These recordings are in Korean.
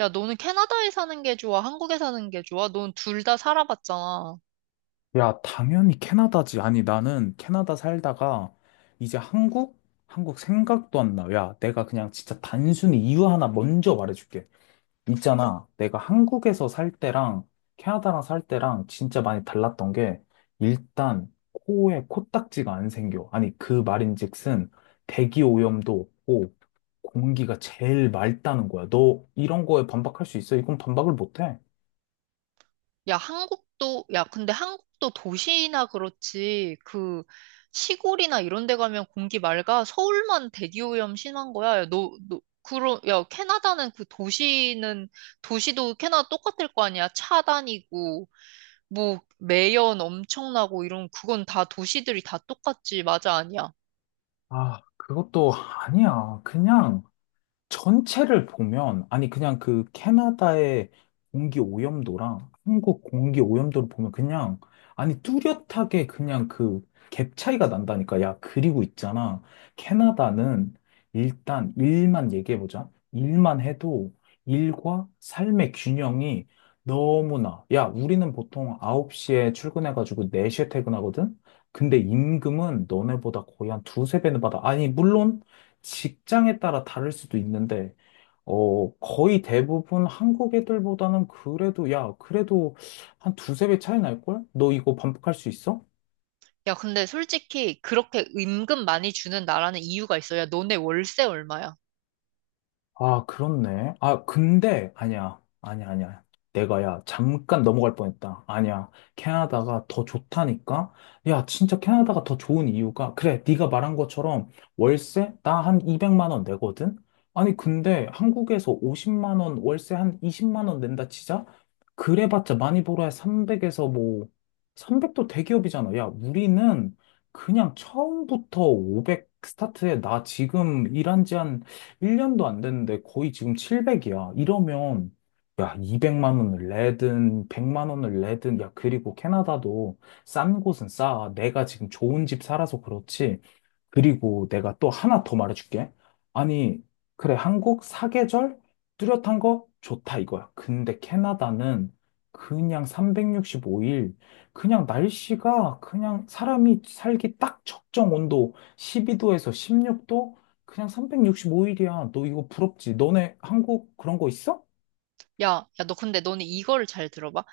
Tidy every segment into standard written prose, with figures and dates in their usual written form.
야, 너는 캐나다에 사는 게 좋아? 한국에 사는 게 좋아? 넌 둘 다 살아봤잖아. 야, 당연히 캐나다지. 아니, 나는 캐나다 살다가 이제 한국? 한국 생각도 안 나. 야, 내가 그냥 진짜 단순히 이유 하나 먼저 말해줄게. 있잖아. 내가 한국에서 살 때랑 캐나다랑 살 때랑 진짜 많이 달랐던 게 일단 코에 코딱지가 안 생겨. 아니, 그 말인즉슨 대기 오염도 없고 공기가 제일 맑다는 거야. 너 이런 거에 반박할 수 있어? 이건 반박을 못 해. 야, 한국도, 야, 근데 한국도 도시나 그렇지. 그, 시골이나 이런 데 가면 공기 맑아. 서울만 대기오염 심한 거야. 야, 그러, 야, 캐나다는 그 도시는, 도시도 캐나다 똑같을 거 아니야? 차 다니고, 뭐, 매연 엄청나고 이런, 그건 다 도시들이 다 똑같지. 맞아, 아니야? 아, 그것도 아니야. 그냥. 전체를 보면, 아니, 그냥 그 캐나다의 공기 오염도랑 한국 공기 오염도를 보면 그냥, 아니, 뚜렷하게 그냥 그 갭 차이가 난다니까. 야, 그리고 있잖아. 캐나다는 일단 일만 얘기해보자. 일만 해도 일과 삶의 균형이 너무나, 야, 우리는 보통 9시에 출근해가지고 4시에 퇴근하거든? 근데 임금은 너네보다 거의 한 두세 배는 받아. 아니, 물론, 직장에 따라 다를 수도 있는데, 거의 대부분 한국 애들보다는 그래도, 야, 그래도 한 두세 배 차이 날걸? 너 이거 반복할 수 있어? 야, 근데 솔직히 그렇게 임금 많이 주는 나라는 이유가 있어. 야, 너네 월세 얼마야? 아, 그렇네. 아, 근데, 아니야. 아니야. 내가, 야, 잠깐 넘어갈 뻔했다. 아니야. 캐나다가 더 좋다니까? 야, 진짜 캐나다가 더 좋은 이유가, 그래, 네가 말한 것처럼 월세? 나 한 200만 원 내거든? 아니, 근데 한국에서 50만 원, 월세 한 20만 원 낸다 치자? 그래봤자 많이 벌어야 300에서 뭐, 300도 대기업이잖아. 야, 우리는 그냥 처음부터 500 스타트에 나 지금 일한 지한 1년도 안 됐는데 거의 지금 700이야. 이러면, 야, 200만 원을 내든, 100만 원을 내든, 야, 그리고 캐나다도 싼 곳은 싸. 내가 지금 좋은 집 살아서 그렇지. 그리고 내가 또 하나 더 말해줄게. 아니, 그래, 한국 사계절 뚜렷한 거 좋다 이거야. 근데 캐나다는 그냥 365일, 그냥 날씨가 그냥 사람이 살기 딱 적정 온도 12도에서 16도, 그냥 365일이야. 너 이거 부럽지? 너네 한국 그런 거 있어? 야, 야, 너 근데 너는 이거를 잘 들어봐.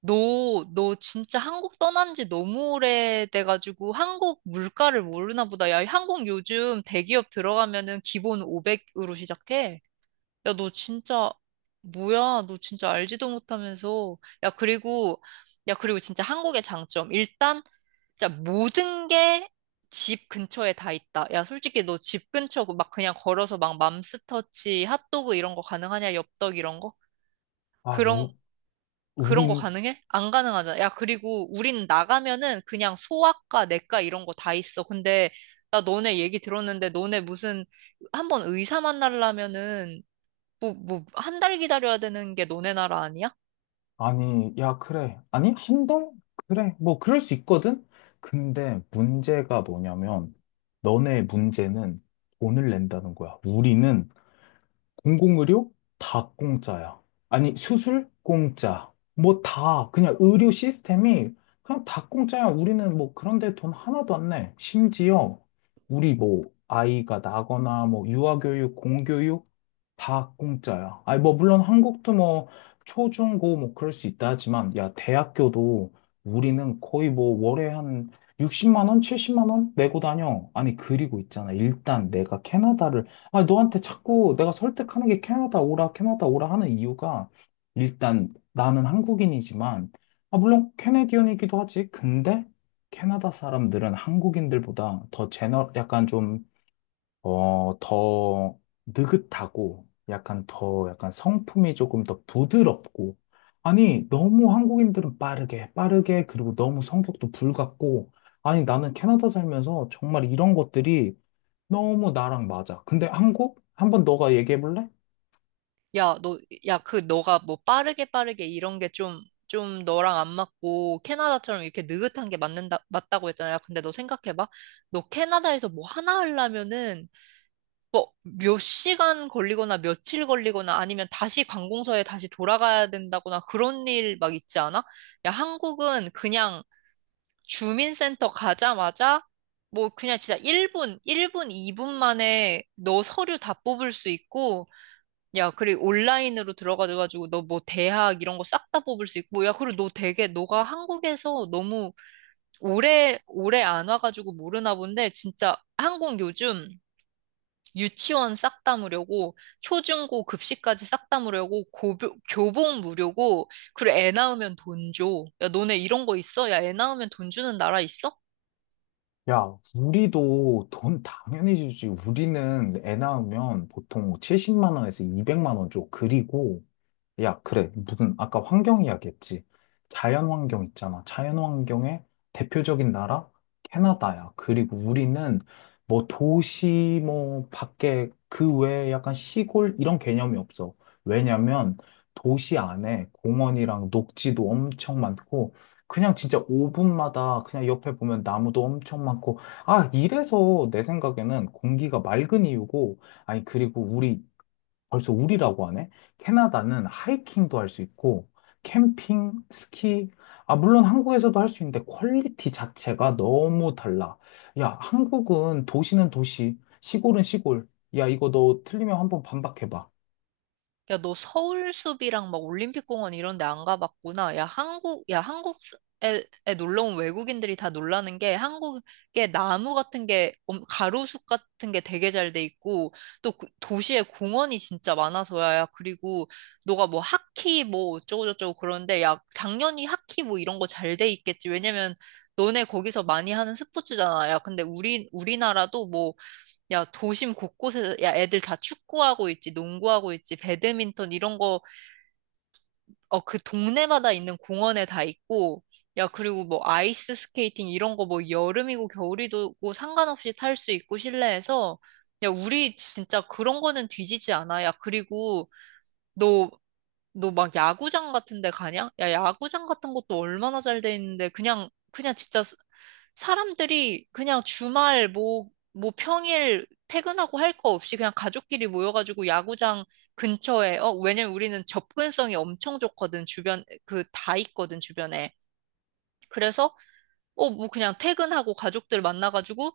너 진짜 한국 떠난 지 너무 오래돼가지고 한국 물가를 모르나 보다. 야, 한국 요즘 대기업 들어가면은 기본 500으로 시작해. 야, 너 진짜, 뭐야? 너 진짜 알지도 못하면서. 야, 그리고, 야, 그리고 진짜 한국의 장점. 일단, 진짜 모든 게 집 근처에 다 있다. 야, 솔직히 너 집 근처 막 그냥 걸어서 막 맘스터치, 핫도그 이런 거 가능하냐? 엽떡 이런 거? 아, 그런, 우, 그런 거 우린 가능해? 안 가능하잖아. 야, 그리고 우린 나가면은 그냥 소아과, 내과 이런 거 다 있어. 근데, 나 너네 얘기 들었는데, 너네 무슨, 한번 의사 만나려면은 한 달 기다려야 되는 게 너네 나라 아니야? 아니, 야, 그래. 아니, 한 달? 그래. 뭐, 그럴 수 있거든? 근데 문제가 뭐냐면, 너네 문제는 돈을 낸다는 거야. 우리는 공공의료 다 공짜야. 아니, 수술 공짜. 뭐 다, 그냥 의료 시스템이 그냥 다 공짜야. 우리는 뭐 그런데 돈 하나도 안 내. 심지어, 우리 뭐, 아이가 나거나, 뭐, 유아교육, 공교육, 다 공짜야. 아니, 뭐, 물론 한국도 뭐, 초, 중, 고, 뭐, 그럴 수 있다 하지만, 야, 대학교도 우리는 거의 뭐, 월에 한 60만 원, 70만 원 내고 다녀. 아니, 그리고 있잖아. 일단 내가 캐나다를, 아니, 너한테 자꾸 내가 설득하는 게 캐나다 오라, 캐나다 오라 하는 이유가, 일단 나는 한국인이지만, 아, 물론 캐네디언이기도 하지. 근데, 캐나다 사람들은 한국인들보다 더 약간 좀, 더 느긋하고 약간 더 약간 성품이 조금 더 부드럽고 아니 너무 한국인들은 빠르게 빠르게 그리고 너무 성격도 불같고 아니 나는 캐나다 살면서 정말 이런 것들이 너무 나랑 맞아. 근데 한국? 한번 너가 얘기해 볼래? 야, 너, 야, 그, 너가 뭐 빠르게 빠르게 이런 게 좀, 좀 너랑 안 맞고, 캐나다처럼 이렇게 느긋한 게 맞는다, 맞다고 했잖아. 야, 근데 너 생각해봐. 너 캐나다에서 뭐 하나 하려면은, 뭐, 몇 시간 걸리거나 며칠 걸리거나 아니면 다시 관공서에 다시 돌아가야 된다거나 그런 일 막 있지 않아? 야, 한국은 그냥 주민센터 가자마자 뭐 그냥 진짜 1분, 2분 만에 너 서류 다 뽑을 수 있고 야, 그리고 온라인으로 들어가가지고 너 뭐 대학 이런 거 싹 다 뽑을 수 있고 야, 그리고 너 되게 너가 한국에서 너무 오래 오래 안 와가지고 모르나 본데 진짜 한국 요즘 유치원 싹 다 무료고 초중고 급식까지 싹 다 무료고 고교, 교복 무료고 그리고 애 낳으면 돈 줘. 야, 너네 이런 거 있어? 야, 애 낳으면 돈 주는 나라 있어? 야, 우리도 돈 당연히 주지. 우리는 애 낳으면 보통 70만 원에서 200만 원 줘. 그리고 야, 그래. 무슨 아까 환경 이야기했지. 자연 환경 있잖아. 자연 환경의 대표적인 나라 캐나다야. 그리고 우리는 뭐 도시 뭐 밖에 그 외에 약간 시골 이런 개념이 없어. 왜냐면 도시 안에 공원이랑 녹지도 엄청 많고 그냥 진짜 5분마다 그냥 옆에 보면 나무도 엄청 많고 아, 이래서 내 생각에는 공기가 맑은 이유고 아니 그리고 우리 벌써 우리라고 하네? 캐나다는 하이킹도 할 수 있고, 캠핑, 스키, 아, 물론 한국에서도 할 수 있는데 퀄리티 자체가 너무 달라. 야, 한국은 도시는 도시, 시골은 시골. 야, 이거 너 틀리면 한번 반박해봐. 야, 너 서울숲이랑 막 올림픽공원 이런 데 안 가봤구나. 야, 한국, 야, 한국에 에 놀러 온 외국인들이 다 놀라는 게 한국에 나무 같은 게, 가로수 같은 게 되게 잘 돼 있고, 또 도시에 공원이 진짜 많아서야. 야, 그리고 너가 뭐 하키 뭐 어쩌고저쩌고 그러는데, 야, 당연히 하키 뭐 이런 거 잘 돼 있겠지. 왜냐면 너네 거기서 많이 하는 스포츠잖아. 야, 근데 우리나라도 뭐 야, 도심 곳곳에, 야, 애들 다 축구하고 있지, 농구하고 있지, 배드민턴 이런 거, 어, 그 동네마다 있는 공원에 다 있고, 야, 그리고 뭐 아이스 스케이팅 이런 거 뭐 여름이고 겨울이고 상관없이 탈 수 있고 실내에서, 야, 우리 진짜 그런 거는 뒤지지 않아. 야, 그리고 너, 너 막 야구장 같은 데 가냐? 야, 야구장 같은 것도 얼마나 잘 돼 있는데, 그냥 진짜 사람들이 그냥 주말 뭐 평일 퇴근하고 할 거 없이 그냥 가족끼리 모여가지고 야구장 근처에, 어, 왜냐면 우리는 접근성이 엄청 좋거든, 주변, 그 다 있거든, 주변에. 그래서, 어, 뭐 그냥 퇴근하고 가족들 만나가지고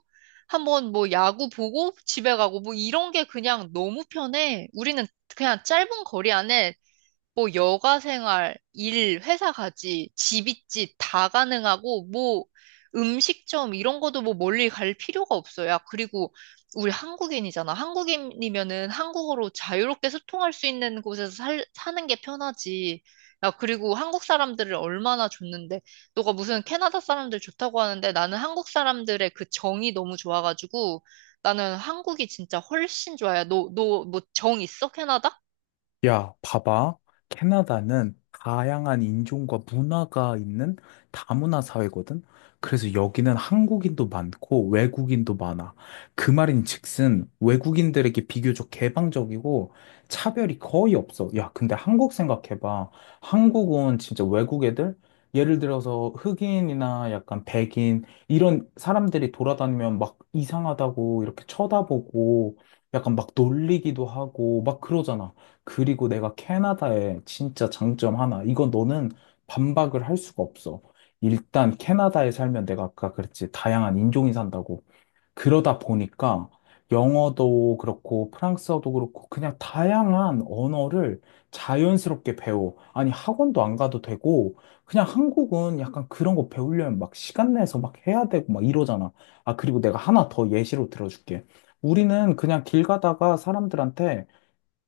한번 뭐 야구 보고 집에 가고 뭐 이런 게 그냥 너무 편해. 우리는 그냥 짧은 거리 안에 뭐 여가 생활, 일, 회사까지, 집있짓다 가능하고 뭐 음식점 이런 것도 뭐 멀리 갈 필요가 없어요. 그리고 우리 한국인이잖아. 한국인이면은 한국어로 자유롭게 소통할 수 있는 곳에서 사는 게 편하지. 야, 그리고 한국 사람들을 얼마나 좋는데, 너가 무슨 캐나다 사람들 좋다고 하는데 나는 한국 사람들의 그 정이 너무 좋아가지고 나는 한국이 진짜 훨씬 좋아요. 너, 너 뭐 정 있어? 캐나다? 야, 봐봐. 캐나다는 다양한 인종과 문화가 있는 다문화 사회거든. 그래서 여기는 한국인도 많고 외국인도 많아. 그 말인즉슨 외국인들에게 비교적 개방적이고 차별이 거의 없어. 야, 근데 한국 생각해봐. 한국은 진짜 외국 애들? 예를 들어서 흑인이나 약간 백인 이런 사람들이 돌아다니면 막 이상하다고 이렇게 쳐다보고 약간 막 놀리기도 하고 막 그러잖아. 그리고 내가 캐나다의 진짜 장점 하나. 이건 너는 반박을 할 수가 없어. 일단 캐나다에 살면 내가 아까 그랬지. 다양한 인종이 산다고. 그러다 보니까 영어도 그렇고 프랑스어도 그렇고 그냥 다양한 언어를 자연스럽게 배워. 아니 학원도 안 가도 되고 그냥 한국은 약간 그런 거 배우려면 막 시간 내서 막 해야 되고 막 이러잖아. 아 그리고 내가 하나 더 예시로 들어줄게. 우리는 그냥 길 가다가 사람들한테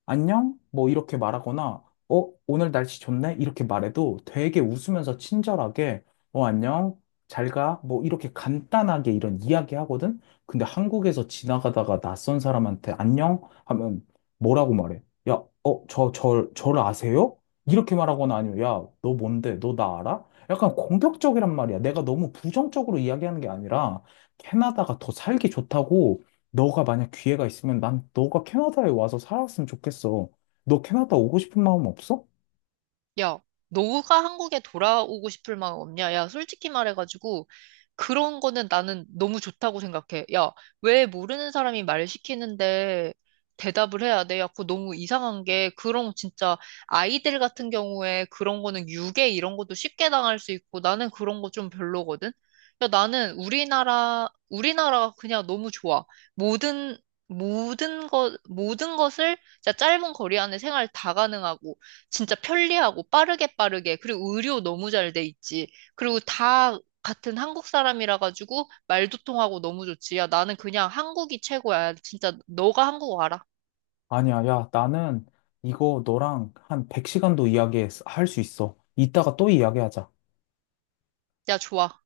안녕? 뭐 이렇게 말하거나, 오늘 날씨 좋네? 이렇게 말해도 되게 웃으면서 친절하게, 안녕? 잘 가? 뭐 이렇게 간단하게 이런 이야기 하거든? 근데 한국에서 지나가다가 낯선 사람한테 안녕? 하면 뭐라고 말해? 야, 저를 아세요? 이렇게 말하거나 아니면, 야, 너 뭔데? 너 나 알아? 약간 공격적이란 말이야. 내가 너무 부정적으로 이야기하는 게 아니라, 캐나다가 더 살기 좋다고, 너가 만약 기회가 있으면 난 너가 캐나다에 와서 살았으면 좋겠어. 너 캐나다 오고 싶은 마음 없어? 야, 너가 한국에 돌아오고 싶을 마음 없냐? 야, 솔직히 말해가지고, 그런 거는 나는 너무 좋다고 생각해. 야, 왜 모르는 사람이 말 시키는데 대답을 해야 돼? 야, 그거 너무 이상한 게, 그런 진짜 아이들 같은 경우에 그런 거는 유괴 이런 것도 쉽게 당할 수 있고, 나는 그런 거 좀 별로거든? 야, 나는 우리나라가 그냥 너무 좋아. 모든, 모든 것을 진짜 짧은 거리 안에 생활 다 가능하고, 진짜 편리하고 빠르게 빠르게 그리고 의료 너무 잘 돼 있지. 그리고 다 같은 한국 사람이라 가지고 말도 통하고 너무 좋지. 야, 나는 그냥 한국이 최고야. 진짜 너가 한국 와라. 아니야, 야, 나는 이거 너랑 한 100시간도 이야기할 수 있어. 이따가 또 이야기하자. 야, 좋아.